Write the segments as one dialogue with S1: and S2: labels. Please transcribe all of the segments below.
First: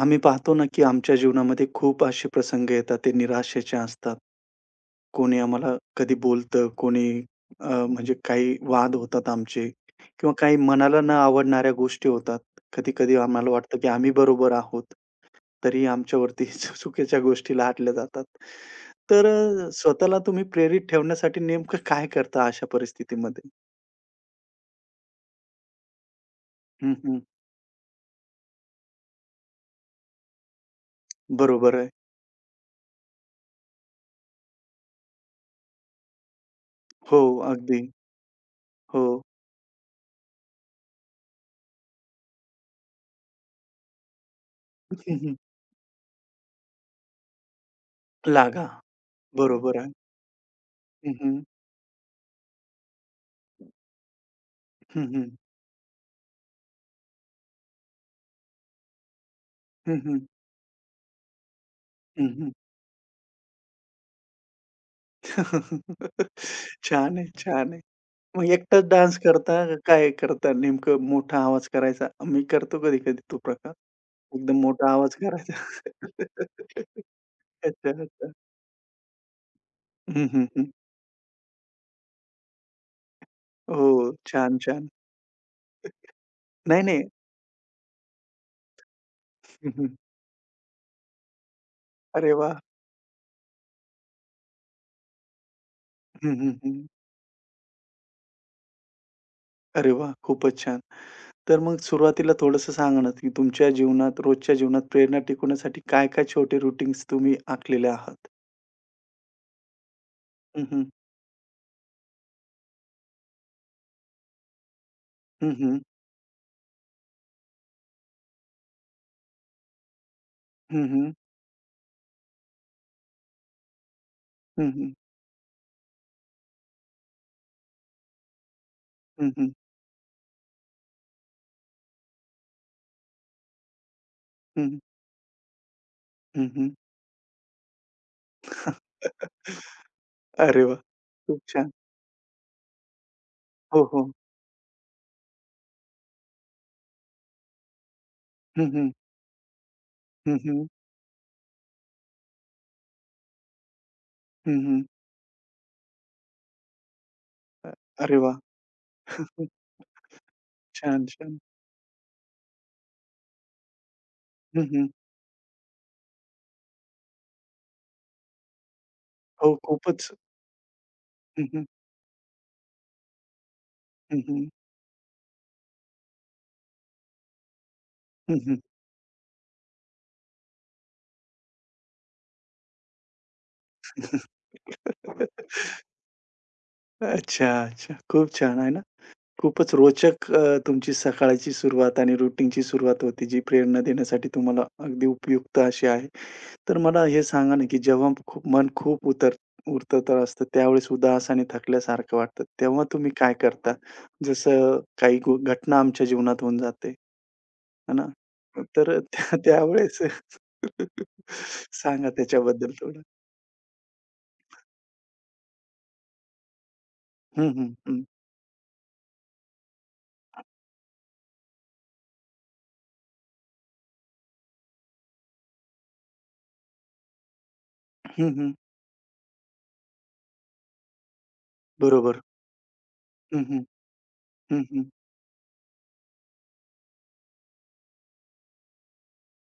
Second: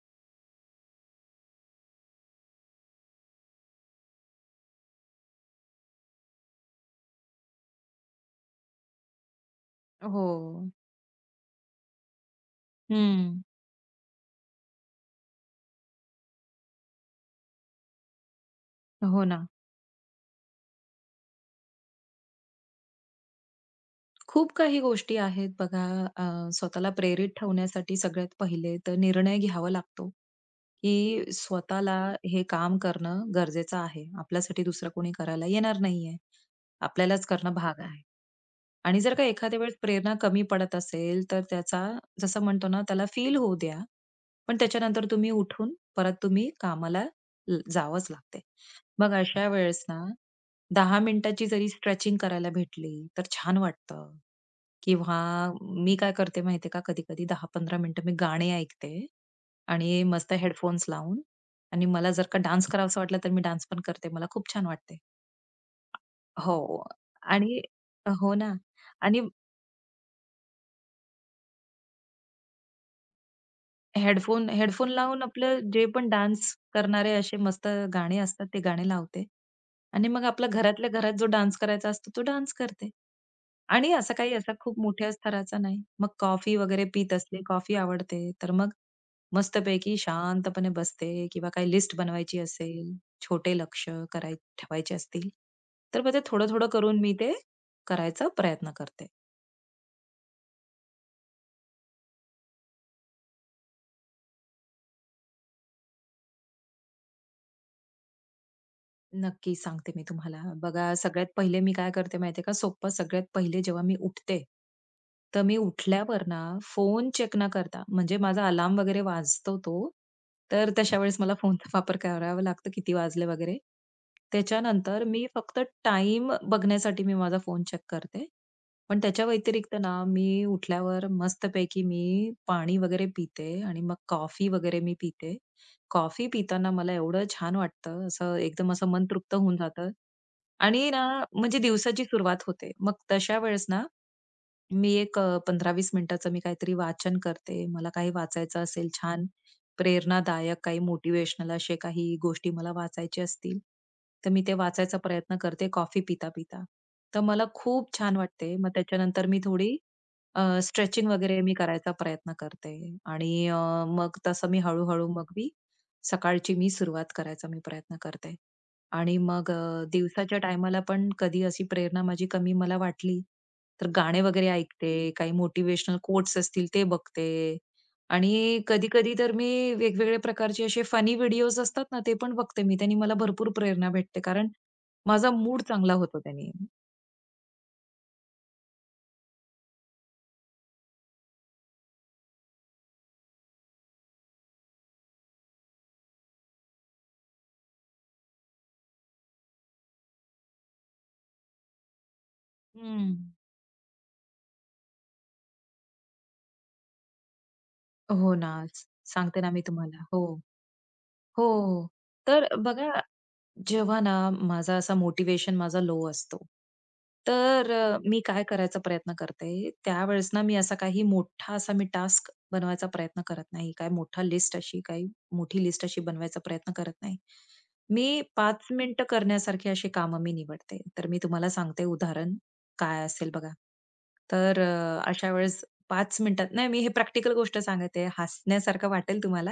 S1: आम्ही पाहतो ना, की आमच्या जीवनामध्ये खूप असे प्रसंग येतात, ते निराशेचे असतात. कोणी आम्हाला कधी बोलतं, कोणी म्हणजे काही वाद होतात आमचे
S2: हो.
S1: किंवा काही मनाला न आवडणाऱ्या गोष्टी होतात. कधी-कधी
S2: हं.
S1: आम्हाला वाटतं, की आम्ही बरोबर आहोत, तरी आमच्यावरती चुकीच्या गोष्टी लादल्या जातात.
S2: हो
S1: तर
S2: ना.
S1: स्वतःला तुम्ही प्रेरित ठेवण्यासाठी नेमकं काय करता अशा परिस्थितीमध्ये?
S2: खूप काही गोष्टी आहेत बघा. स्वतःला
S1: हं, हं.
S2: प्रेरित ठेवण्यासाठी सगळ्यात पहिले तर निर्णय घ्यावा लागतो, की
S1: बरोबर आहे.
S2: स्वतःला हे काम करणं गरजेचं आहे. आपल्यासाठी दुसरं कोणी करायला येणार नाहीये.
S1: हो,
S2: आपल्यालाच करणं भाग
S1: अगदी.
S2: आहे. आणि
S1: हो.
S2: जर का एखाद्या वेळेस प्रेरणा कमी पडत असेल, तर त्याचा जसं म्हणतो ना, त्याला फील होऊ द्या. पण त्याच्यानंतर तुम्ही उठून परत तुम्ही कामाला जावंच लागते.
S1: लागा.
S2: मग अशा
S1: बरोबर
S2: वेळेस
S1: आहे.
S2: ना, 10
S1: हं,
S2: मिनिटाची जरी स्ट्रेचिंग करायला भेटली, तर छान वाटतं.
S1: हं,
S2: किंवा
S1: हं.
S2: मी काय करते माहिती का, कधी-कधी 10-15 मिनिटं मी गाणी ऐकते
S1: हं,
S2: आणि
S1: हं.
S2: मस्त हेडफोन्स लावून आणि मला
S1: हं,
S2: जर का
S1: हं.
S2: डान्स करावासा वाटला, तर मी डान्स पण करते. मला खूप छान वाटते. हो.
S1: छान आहे,
S2: आणि
S1: छान आहे.
S2: हो
S1: मग
S2: ना.
S1: एकटाच डान्स
S2: आणि
S1: करता का काय करता नेमकं मोठा आवाज करायचा? मी करतो कधी-कधी तो प्रकार.
S2: हेडफोन
S1: एकदम
S2: हेडफोन
S1: मोठा आवाज
S2: लावून
S1: करायचा.
S2: आपलं जे पण डान्स करणारे असे मस्त
S1: अच्छा,
S2: गाणे
S1: अच्छा.
S2: असतात, ते गाणे लावते. आणि मग
S1: हं, हं,
S2: आपला
S1: हं.
S2: घरातल्या घरात जो डान्स करायचा असतो, तो डान्स करते.
S1: हो.
S2: आणि असा काही असा
S1: छान,
S2: खूप
S1: छान.
S2: मोठ्या स्तराचा नाही. मग कॉफी
S1: नाही,
S2: वगैरे
S1: नाही.
S2: पीत असले, कॉफी आवडते, तर मग
S1: हं, हं.
S2: मस्तपैकी शांतपणे बसते किंवा काही लिस्ट
S1: अरे
S2: बनवायची
S1: वाह!
S2: असेल, छोटे लक्ष्य ठेवायचे असतील, तर मग ते
S1: हं, हं,
S2: थोडं-थोडं
S1: हं.
S2: करून मी ते करायचा प्रयत्न करते.
S1: अरे वाह! खूपच छान. तर मग सुरुवातीला थोडंसं सांगा ना, की तुमच्या जीवनात, रोजच्या जीवनात प्रेरणा टिकवण्यासाठी काय-काय छोटे रूटीन्स तुम्ही आखलेले आहात?
S2: नक्कीच सांगते मी तुम्हाला.
S1: हं, हं.
S2: बघा, सगळ्यात पहिले मी काय करते माहितीये का, सोप्पं सगळ्यात पहिले जेव्हा मी उठते, तर
S1: हं,
S2: मी
S1: हं.
S2: उठल्यावर ना फोन चेक न करता, म्हणजे माझा अलार्म वगैरे वाजतो तो, तर
S1: हं,
S2: तशा
S1: हं.
S2: वेळेस मला फोनचा वापर करावा लागतो, किती वाजले वगैरे.
S1: हं, हं.
S2: त्याच्यानंतर मी फक्त टाईम बघण्यासाठी मी माझा फोन चेक करते. पण त्याच्या
S1: हं, हं.
S2: व्यतिरिक्त ना, मी उठल्यावर मस्तपैकी मी पाणी वगैरे पिते आणि मग कॉफी
S1: हं, हं.
S2: वगैरे मी पिते. कॉफी
S1: हं,
S2: पिताना मला एवढं छान वाटतं, असं एकदम असं मन तृप्त होऊन जातं
S1: अरे वाह!
S2: आणि ना
S1: खूप
S2: म्हणजे
S1: छान.
S2: दिवसाची सुरुवात होते. मग तशा वेळेस
S1: हो,
S2: ना,
S1: हो.
S2: मी एक 15-20 मिनिटाचं मी काहीतरी वाचन करते. मला काही वाचायचं
S1: हं,
S2: असेल
S1: हं.
S2: छान
S1: हं,
S2: प्रेरणादायक,
S1: हं.
S2: काही मोटिव्हेशनल असे काही गोष्टी मला वाचायचे असतील, तर मी ते
S1: हं, हं.
S2: वाचायचा प्रयत्न करते कॉफी पिता-पिता. तर मला
S1: अ,
S2: खूप
S1: अरे
S2: छान
S1: वाह!
S2: वाटते. मग त्याच्यानंतर मी
S1: खूप
S2: थोडी
S1: छान,
S2: स्ट्रेचिंग
S1: छान.
S2: वगैरे मी करायचा प्रयत्न करते आणि मग तसं मी
S1: हं, हं.
S2: हळू मग मी सकाळची मी सुरुवात करायचा मी प्रयत्न करते. आणि मग
S1: हो, खूपच.
S2: दिवसाच्या टायमाला पण कधी
S1: हं, हं.
S2: अशी प्रेरणा माझी कमी मला वाटली, तर
S1: हं,
S2: गाणे
S1: हं.
S2: वगैरे ऐकते, काही मोटिवेशनल कोट्स असतील ते बघते. आणि
S1: हं, हं.
S2: कधी-कधी तर मी वेगवेगळे प्रकारचे असे फनी व्हिडिओज असतात ना, ते पण बघते मी. त्यांनी मला भरपूर प्रेरणा भेटते, कारण माझा मूड चांगला होतो त्यानी.
S1: अच्छा, अच्छा. खूप छान आहे ना. खूपच रोचक तुमची सकाळची सुरुवात आणि रुटीनची सुरुवात होती, जी प्रेरणा देण्यासाठी तुम्हाला अगदी उपयुक्त अशी आहे. तर मला हे सांगा ना, की जेव्हा खूप मन खूप उतर उतरतर असतं, त्यावेळेस उदास आणि थकल्यासारखं वाटतं, तेव्हा तुम्ही
S2: हं.
S1: काय करता? जसं काही घटना आमच्या जीवनात होऊन जाते, है ना?
S2: हो ना.
S1: तर
S2: सांगते ना मी
S1: त्यावेळेस
S2: तुम्हाला. हो. हो. हो.
S1: सांगा
S2: तर
S1: त्याच्याबद्दल
S2: बघा
S1: थोडं?
S2: जेव्हा ना माझा असा मोटिवेशन माझा लो असतो,
S1: हं, हं,
S2: तर
S1: हं.
S2: मी काय करायचा प्रयत्न करते, त्यावेळेस ना मी असा काही मोठा असा मी टास्क बनवायचा प्रयत्न करत नाही. काय मोठा लिस्ट अशी काही मोठी लिस्ट अशी बनवायचा प्रयत्न करत नाही. मी
S1: हं, हं.
S2: 5 मिनिटं करण्यासारखी अशी कामं मी निवडते. तर मी तुम्हाला सांगते
S1: बरोबर.
S2: उदाहरण काय असेल
S1: हं,
S2: बघा.
S1: हं.
S2: तर
S1: हं, हं.
S2: अशा वेळेस 5 मिनिटात नाही मी हे प्रॅक्टिकल गोष्ट सांगत आहे. हसण्यासारखं वाटेल तुम्हाला,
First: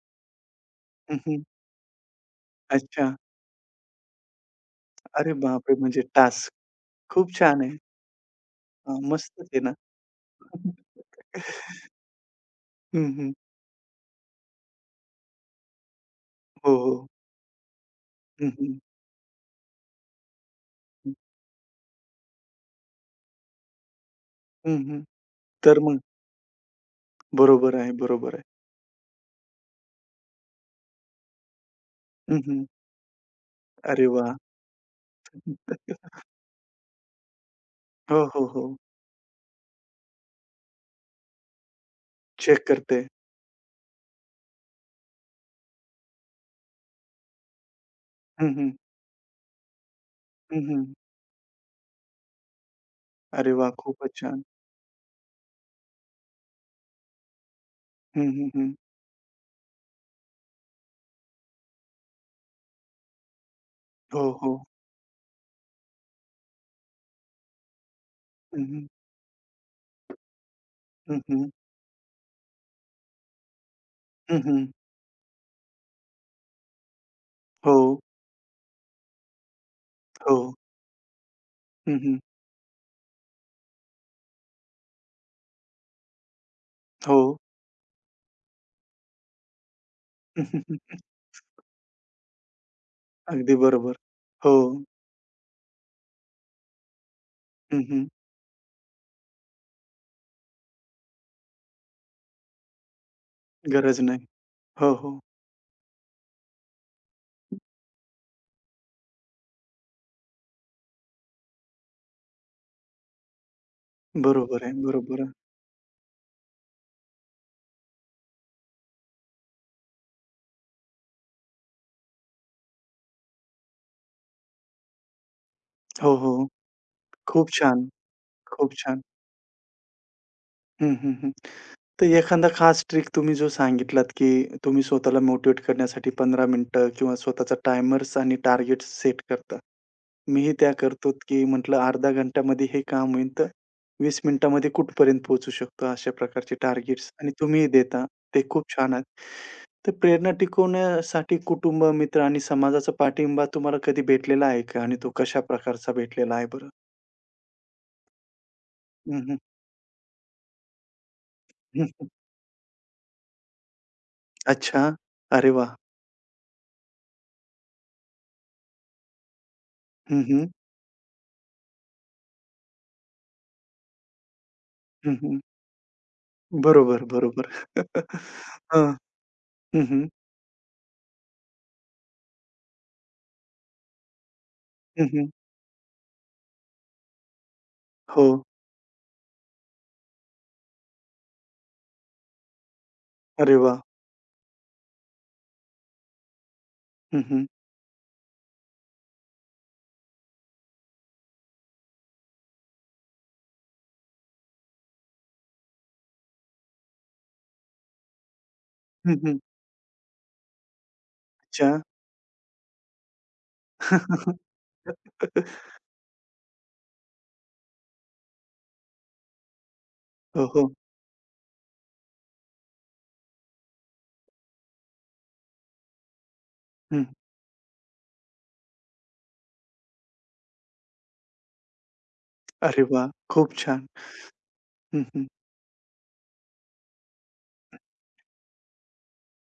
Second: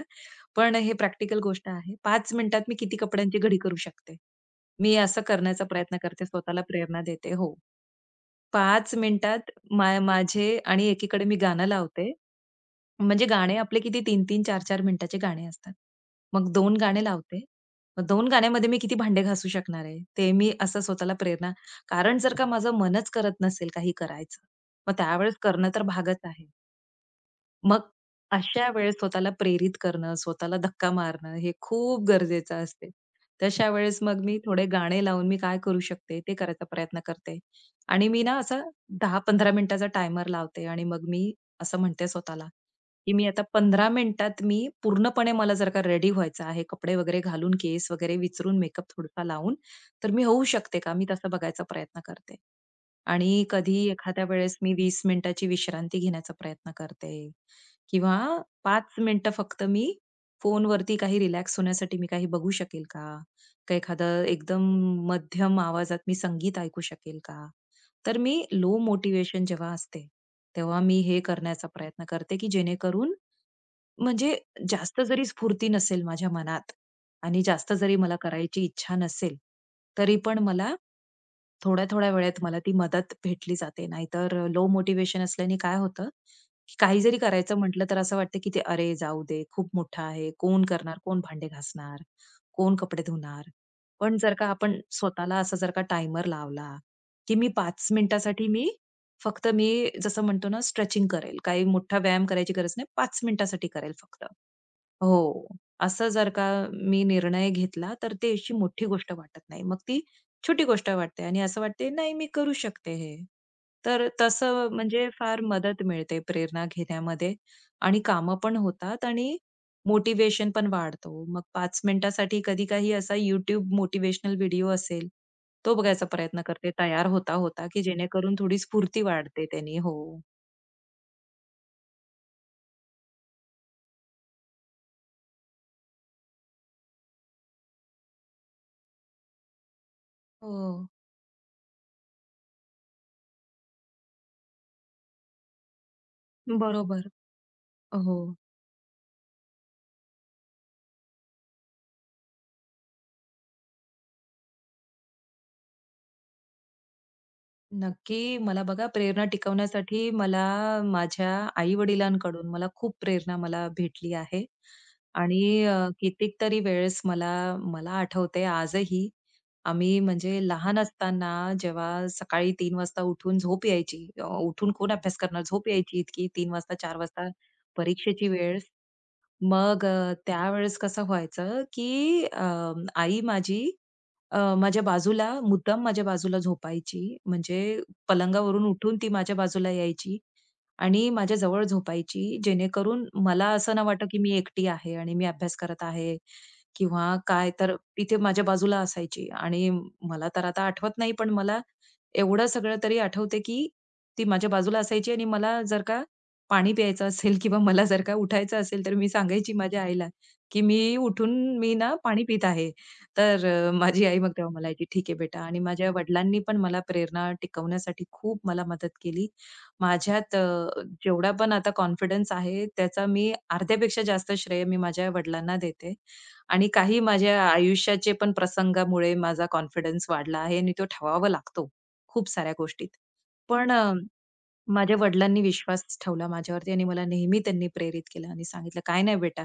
S2: पण हे
S1: हं,
S2: प्रॅक्टिकल
S1: हं.
S2: गोष्ट आहे. 5 मिनिटात मी किती
S1: अच्छा.
S2: कपड्यांची घडी करू शकते. मी असं
S1: अरे
S2: करण्याचा
S1: बापरे!
S2: प्रयत्न
S1: म्हणजे
S2: करते,
S1: टास्क.
S2: स्वतःला प्रेरणा देते.
S1: खूप
S2: हो.
S1: छान आहे.
S2: 5
S1: हां, मस्तच
S2: मिनिटात
S1: आहे ना.
S2: माझे आणि एकीकडे मी गाणं लावते.
S1: हं,
S2: म्हणजे
S1: हं.
S2: गाणे आपले किती 3-3, 4-4 मिनिटाचे गाणे असतात. मग
S1: हो,
S2: 2 गाणे
S1: हो.
S2: लावते. मग 2
S1: हं,
S2: गाण्यामध्ये
S1: हं.
S2: मी किती भांडे घासू शकणार आहे? ते मी असं स्वतःला प्रेरणा कारण जर का माझं मनच करत नसेल काही करायचं,
S1: हं,
S2: मग
S1: हं.
S2: त्यावेळेस करणं
S1: तर
S2: तर
S1: मग
S2: भागच आहे.
S1: बरोबर
S2: मग
S1: आहे, बरोबर आहे.
S2: अशा वेळेस स्वतःला प्रेरित करणं, स्वतःला धक्का मारणं हे खूप
S1: हं,
S2: गरजेचं
S1: हं.
S2: असते. तशा वेळेस
S1: अरे
S2: मग
S1: वाह!
S2: मी थोडे गाणे लावून मी काय करू शकते ते करायचा प्रयत्न करते. आणि मी
S1: हो,
S2: ना
S1: हो,
S2: असं
S1: हो.
S2: 10-15 मिनिटाचा टायमर लावते आणि मग मी असं म्हणते स्वतःला,
S1: चेक करते.
S2: की मी आता 15 मिनिटात मी पूर्णपणे मला जर का रेडी व्हायचं आहे, कपडे वगैरे घालून, केस वगैरे
S1: हं,
S2: विचरून,
S1: हं.
S2: मेकअप थोडासा लावून, तर मी होऊ
S1: हं,
S2: शकते
S1: हं.
S2: का? मी तसा बघायचा प्रयत्न करते. आणि
S1: अरे वाह!
S2: कधी
S1: खूपच
S2: एखाद्या
S1: छान.
S2: वेळेस मी 20 मिनिटाची विश्रांती घेण्याचा प्रयत्न करते. किंवा
S1: हं, हं, हं.
S2: 5 मिनिटं फक्त मी फोनवरती काही रिलॅक्स होण्यासाठी मी काही बघू शकेल का? का
S1: हो,
S2: एखादं
S1: हो.
S2: एकदम मध्यम आवाजात मी संगीत ऐकू शकेल का? तर मी
S1: हं,
S2: लो
S1: हं.
S2: मोटिव्हेशन जेव्हा असते, तेव्हा मी
S1: हं,
S2: हे
S1: हं.
S2: करण्याचा प्रयत्न करते, की जेणेकरून म्हणजे
S1: हं, हं.
S2: जास्त जरी स्फूर्ती नसेल माझ्या मनात आणि जास्त
S1: हो,
S2: जरी मला करायची इच्छा नसेल, तरी
S1: हो.
S2: पण मला
S1: हं,
S2: थोड्या-थोड्या
S1: हं.
S2: वेळेत मला ती मदत भेटली जाते. नाहीतर लो मोटिव्हेशन असल्याने काय होतं, की काही जरी
S1: हो.
S2: करायचं म्हटलं, तर असं वाटतं की ते "अरे जाऊ दे, खूप मोठं आहे. कोण करणार? कोण भांडे घासणार? कोण कपडे धुणार?"
S1: अगदी बरोबर.
S2: पण जर का
S1: हो.
S2: आपण स्वतःला असा जर का टायमर लावला, की मी
S1: हं,
S2: 5
S1: हं.
S2: मिनिटासाठी मी फक्त मी जसं म्हणतो ना स्ट्रेचिंग करेल. काही मोठा व्यायाम करायची गरज नाही. 5 मिनिटासाठी करेल
S1: गरज नाही.
S2: फक्त.
S1: हो, हो.
S2: हो. असं जर का मी निर्णय घेतला, तर ते अशी मोठी गोष्ट वाटत नाही. मग ती छोटी गोष्ट वाटते आणि असं वाटते, "नाही, मी करू शकते हे." तर
S1: बरोबर
S2: तसं
S1: आहे,
S2: म्हणजे
S1: बरोबर आहे.
S2: फार मदत मिळते प्रेरणा घेण्यामध्ये आणि कामं पण होतात आणि मोटिवेशन पण वाढतो. मग 5 मिनिटासाठी कधी काही असा YouTube मोटिवेशनल व्हिडिओ असेल, तो बघायचा
S1: हो, हो.
S2: प्रयत्न करते तयार होता,
S1: खूप
S2: होता, की
S1: छान,
S2: जेणेकरून थोडी
S1: खूप छान.
S2: स्फूर्ती वाढते त्यानी. हो.
S1: हं, हं, हं. तर एखादा खास ट्रिक तुम्ही जो सांगितलात, की तुम्ही स्वतःला मोटिव्हेट करण्यासाठी 15 मिनिटं किंवा स्वतःचा टायमर्स आणि टार्गेट्स सेट करता. मीही त्या
S2: हो,
S1: करतो, की म्हटलं अर्धा घंटामध्ये हे काम होईल, तर 20 मिनिटामध्ये कुठपर्यंत पोहोचू शकतो, अशा प्रकारचे
S2: बरोबर.
S1: टार्गेट्स आणि तुम्ही देता.
S2: हो.
S1: ते खूप छान आहेत. तर प्रेरणा टिकवण्यासाठी कुटुंब, मित्र आणि समाजाचा पाठिंबा तुम्हाला कधी भेटलेला आहे का? आणि तो कशा प्रकारचा भेटलेला आहे बरं?
S2: नक्की. मला बघा
S1: हं,
S2: प्रेरणा
S1: हं.
S2: टिकवण्यासाठी मला माझ्या
S1: हं, हं.
S2: आई-वडिलांकडून मला खूप प्रेरणा मला भेटली आहे.
S1: अच्छा.
S2: आणि
S1: अरे वाह!
S2: कितीक तरी वेळेस मला मला आठवतंय आजही, आम्ही
S1: हं,
S2: म्हणजे
S1: हं.
S2: लहान असताना जेव्हा सकाळी 3 वाजता उठून झोप यायची. उठून कोण
S1: हं,
S2: अभ्यास
S1: हं.
S2: करणार? झोप यायची इतकी 3 वाजता, 4
S1: बरोबर,
S2: वाजता
S1: बरोबर.
S2: परीक्षेची वेळ.
S1: हां. हं,
S2: मग
S1: हं.
S2: त्यावेळेस कसं व्हायचं, की आई माझी माझ्या
S1: हं,
S2: बाजूला
S1: हं.
S2: मुद्दाम माझ्या बाजूला झोपायची. म्हणजे
S1: हो.
S2: पलंगावरून उठून ती माझ्या बाजूला यायची आणि माझ्या जवळ झोपायची. जेणेकरून मला
S1: अरे
S2: असं
S1: वाह!
S2: नाही वाटत, की मी एकटी आहे आणि मी अभ्यास करत आहे किंवा
S1: हं, हं.
S2: काय. तर इथे माझ्या बाजूला असायची आणि मला तर आता आठवत नाही, पण मला एवढं सगळं तरी आठवते, की ती माझ्या बाजूला असायची आणि मला जर का पाणी प्यायचं असेल किंवा मला जर का उठायचं असेल, तर मी
S1: हं, हं.
S2: सांगायची माझ्या आईला, की "मी उठून
S1: अच्छा.
S2: मी ना पाणी पीत आहे." तर माझी आई मग तेव्हा मला म्हणायची, "ठीक आहे बेटा." आणि माझ्या वडिलांनी पण मला प्रेरणा टिकवण्यासाठी खूप मला मदत केली. माझ्यात
S1: हो, हो.
S2: जेवढा पण आता कॉन्फिडन्स आहे त्याचा मी अर्ध्यापेक्षा जास्त श्रेय मी माझ्या वडिलांना देते. आणि काही माझ्या आयुष्याचे पण प्रसंगामुळे माझा कॉन्फिडन्स वाढला आहे आणि तो ठेवावा लागतो खूप साऱ्या
S1: अरे
S2: गोष्टीत.
S1: वाह! खूप
S2: पण
S1: छान.
S2: माझ्या
S1: हं, हं.
S2: वडिलांनी विश्वास ठेवला माझ्यावरती आणि मला नेहमी त्यांनी प्रेरित केलं आणि सांगितलं, "काय नाही बेटा,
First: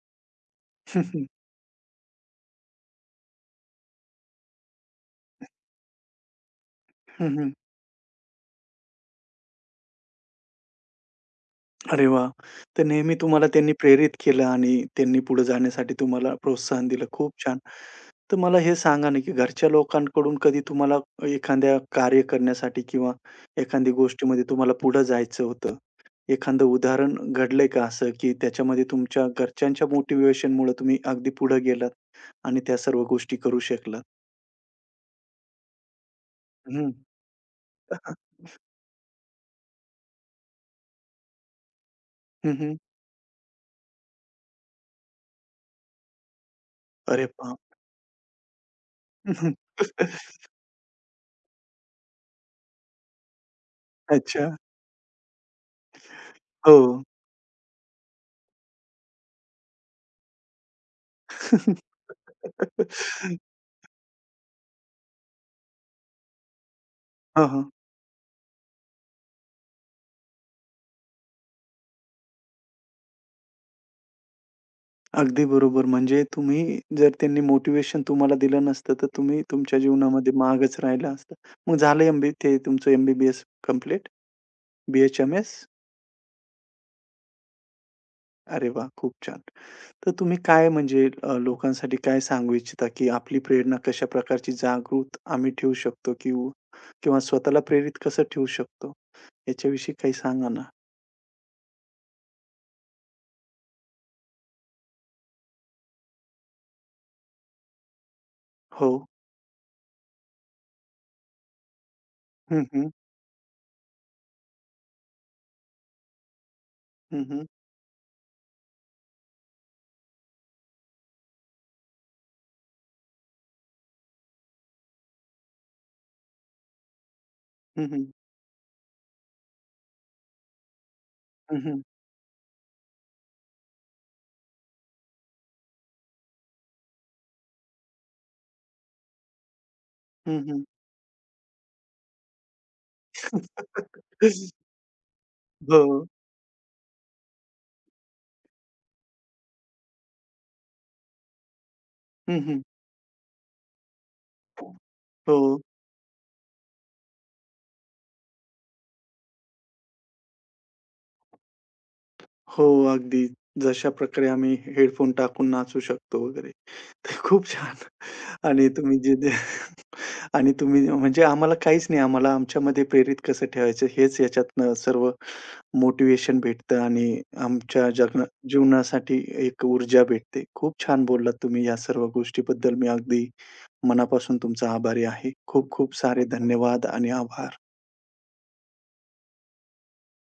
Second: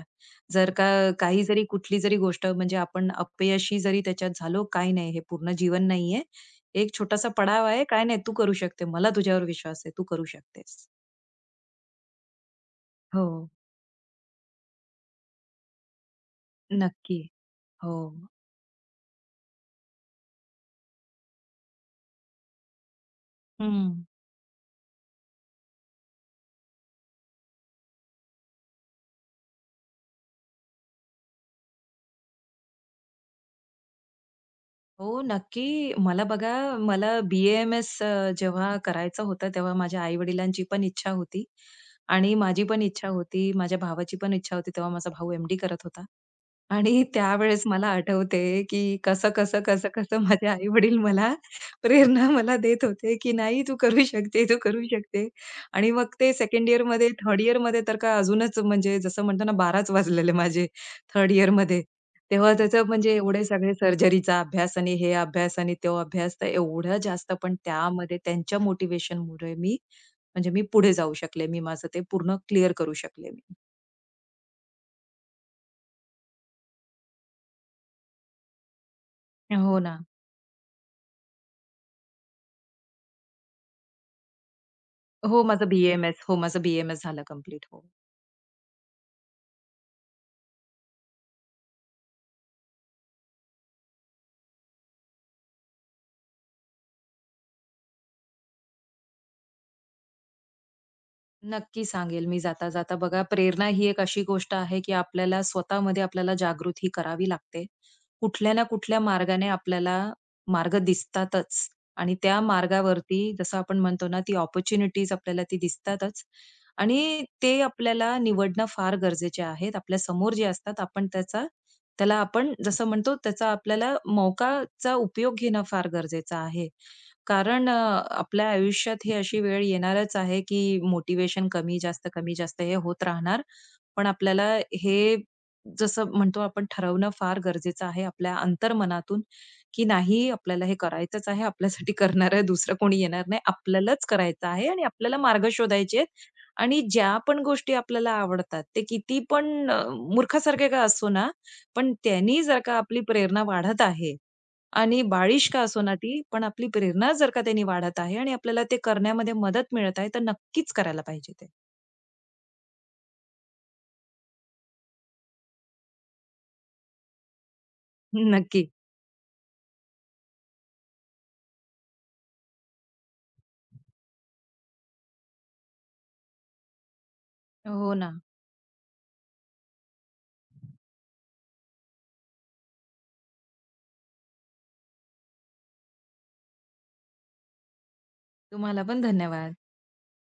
S2: जर का
S1: हं, हं.
S2: काही जरी कुठली जरी गोष्ट म्हणजे आपण अपयशी जरी त्याच्यात झालो, काही नाही. हे पूर्ण जीवन नाहीये. एक छोटासा
S1: हं, हं.
S2: पडाव आहे. काय नाही, तू करू शकते. मला तुझ्यावर विश्वास आहे. तू करू शकतेस."
S1: अरे वाह! तर नेहमी
S2: हो,
S1: तुम्हाला त्यांनी प्रेरित केलं आणि त्यांनी पुढे जाण्यासाठी तुम्हाला प्रोत्साहन दिलं.
S2: नक्की.
S1: खूप छान.
S2: हो.
S1: तर मला हे सांगा ना, की घरच्या लोकांकडून कधी तुम्हाला एखाद्या कार्य करण्यासाठी किंवा
S2: हं.
S1: एखादी गोष्टीमध्ये तुम्हाला पुढे जायचं होतं. एखादं उदाहरण घडलंय का असं, की त्याच्यामध्ये तुमच्या घरच्यांच्या मोटिव्हेशनमुळे तुम्ही अगदी पुढे गेलात आणि त्या सर्व गोष्टी करू शकलात?
S2: हो, नक्की. मला बघा,
S1: हं.
S2: मला बी एम एस जेव्हा करायचं होतं, तेव्हा माझ्या आई-वडिलांची पण इच्छा होती आणि
S1: हं,
S2: माझी
S1: हं.
S2: पण इच्छा होती. माझ्या भावाची पण इच्छा होती. तेव्हा माझा भाऊ एम-डी करत होता. आणि
S1: अरे वाह!
S2: त्यावेळेस मला आठवते, की कसं, कसं, कसं, कसं माझे आई-वडील मला प्रेरणा मला देत होते, की "नाही तू करू शकते,
S1: अच्छा.
S2: तू करू शकते." आणि मग ते 2nd
S1: हो.
S2: इयरमध्ये, 3rd इयरमध्ये तर काय अजूनच म्हणजे जसं म्हणतो ना 12च वाजलेले माझे 3rd इयरमध्ये. तेव्हा त्याचं म्हणजे एवढे सगळे सर्जरीचा अभ्यास आणि हे अभ्यास आणि तो अभ्यास तर एवढं जास्त
S1: हां,
S2: पण
S1: हां.
S2: त्यामध्ये त्यांच्या मोटिव्हेशनमुळे मी म्हणजे मी पुढे जाऊ शकले. मी माझं ते पूर्ण क्लिअर करू शकले मी.
S1: अगदी बरोबर. म्हणजे तुम्ही जर त्यांनी मोटिवेशन तुम्हाला दिलं नसतं, तर तुम्ही
S2: हो
S1: तुमच्या
S2: ना.
S1: जीवनामध्ये मागच राहिला असता. मग झालं एम-बी ते तुमचं एम-बी-बी-एस कंप्लीट.
S2: हो,
S1: बी-एच-एम-एस.
S2: माझं बी एम हो, माझं बी-एम-एस झालं कंप्लीट. हो.
S1: अरे वाह! खूप छान. तर तुम्ही काय म्हणजे लोकांसाठी काय सांगू इच्छिता, की आपली प्रेरणा कशा प्रकारची जागृत आम्ही ठेवू शकतो किंवा किंवा स्वतःला प्रेरित कसं ठेवू शकतो? याच्याविषयी काही सांगा ना?
S2: नक्की सांगेल मी जाता-जाता. बघा, प्रेरणा ही एक अशी गोष्ट आहे, की आपल्याला स्वतःमध्ये आपल्याला जागृत करावी लागते. कुठल्या ना
S1: हो.
S2: कुठल्या मार्गाने आपल्याला मार्ग दिसतातच आणि त्या
S1: हं, हं.
S2: मार्गावरती जसं आपण म्हणतो ना, ती अपॉर्च्युनिटीज आपल्याला ती दिसतातच
S1: हं,
S2: आणि
S1: हं.
S2: ते आपल्याला निवडणं फार गरजेचे आहेत. आपल्या समोर जे असतात आपण त्याचा त्याला आपण जसं म्हणतो त्याचा आपल्याला मौकाचा उपयोग घेणं फार गरजेचं आहे. कारण
S1: हं, हं.
S2: आपल्या आयुष्यात ही अशी वेळ येणारच आहे की मोटिवेशन
S1: हं,
S2: कमी
S1: हं.
S2: जास्त, कमी जास्त हे होत राहणार. पण आपल्याला हे जसं म्हणतो आपण ठरवणं फार गरजेचं आहे आपल्या अंतर्मनातून, की नाही
S1: हं,
S2: आपल्याला हे करायचंच आहे. आपल्यासाठी करणारं दुसरं कोणी येणार नाही. आपल्यालाच करायचं
S1: हं.
S2: आहे आणि आपल्याला मार्ग शोधायचे
S1: हो.
S2: आहेत. आणि ज्या पण गोष्टी आपल्याला आवडतात, ते किती पण मूर्खासारखे का असो ना, पण
S1: हं,
S2: त्यांनी जर
S1: हं.
S2: का आपली प्रेरणा वाढत आहे आणि
S1: हो.
S2: बाळिश का असो ना ती, पण आपली प्रेरणा जर का त्यांनी वाढत आहे आणि आपल्याला ते करण्यामध्ये मदत मिळत आहे, तर नक्कीच करायला पाहिजे ते.
S1: हो, अगदी. जशा प्रकारे आम्ही हेडफोन टाकून नाचू शकतो वगैरे. ते खूप छान. आणि
S2: नक्की.
S1: तुम्ही जे ते आणि तुम्ही म्हणजे आम्हाला काहीच नाही, आम्हाला आमच्यामध्ये प्रेरित कसं ठेवायचं हेच याच्यातनं सर्व मोटिवेशन भेटतं आणि आमच्या
S2: हो ना.
S1: जीवनासाठी एक ऊर्जा भेटते. खूप छान बोललात तुम्ही या सर्व गोष्टीबद्दल. मी अगदी मनापासून तुमचा आभारी आहे. खूप खूप सारे धन्यवाद आणि आभार.
S2: तुम्हाला पण धन्यवाद.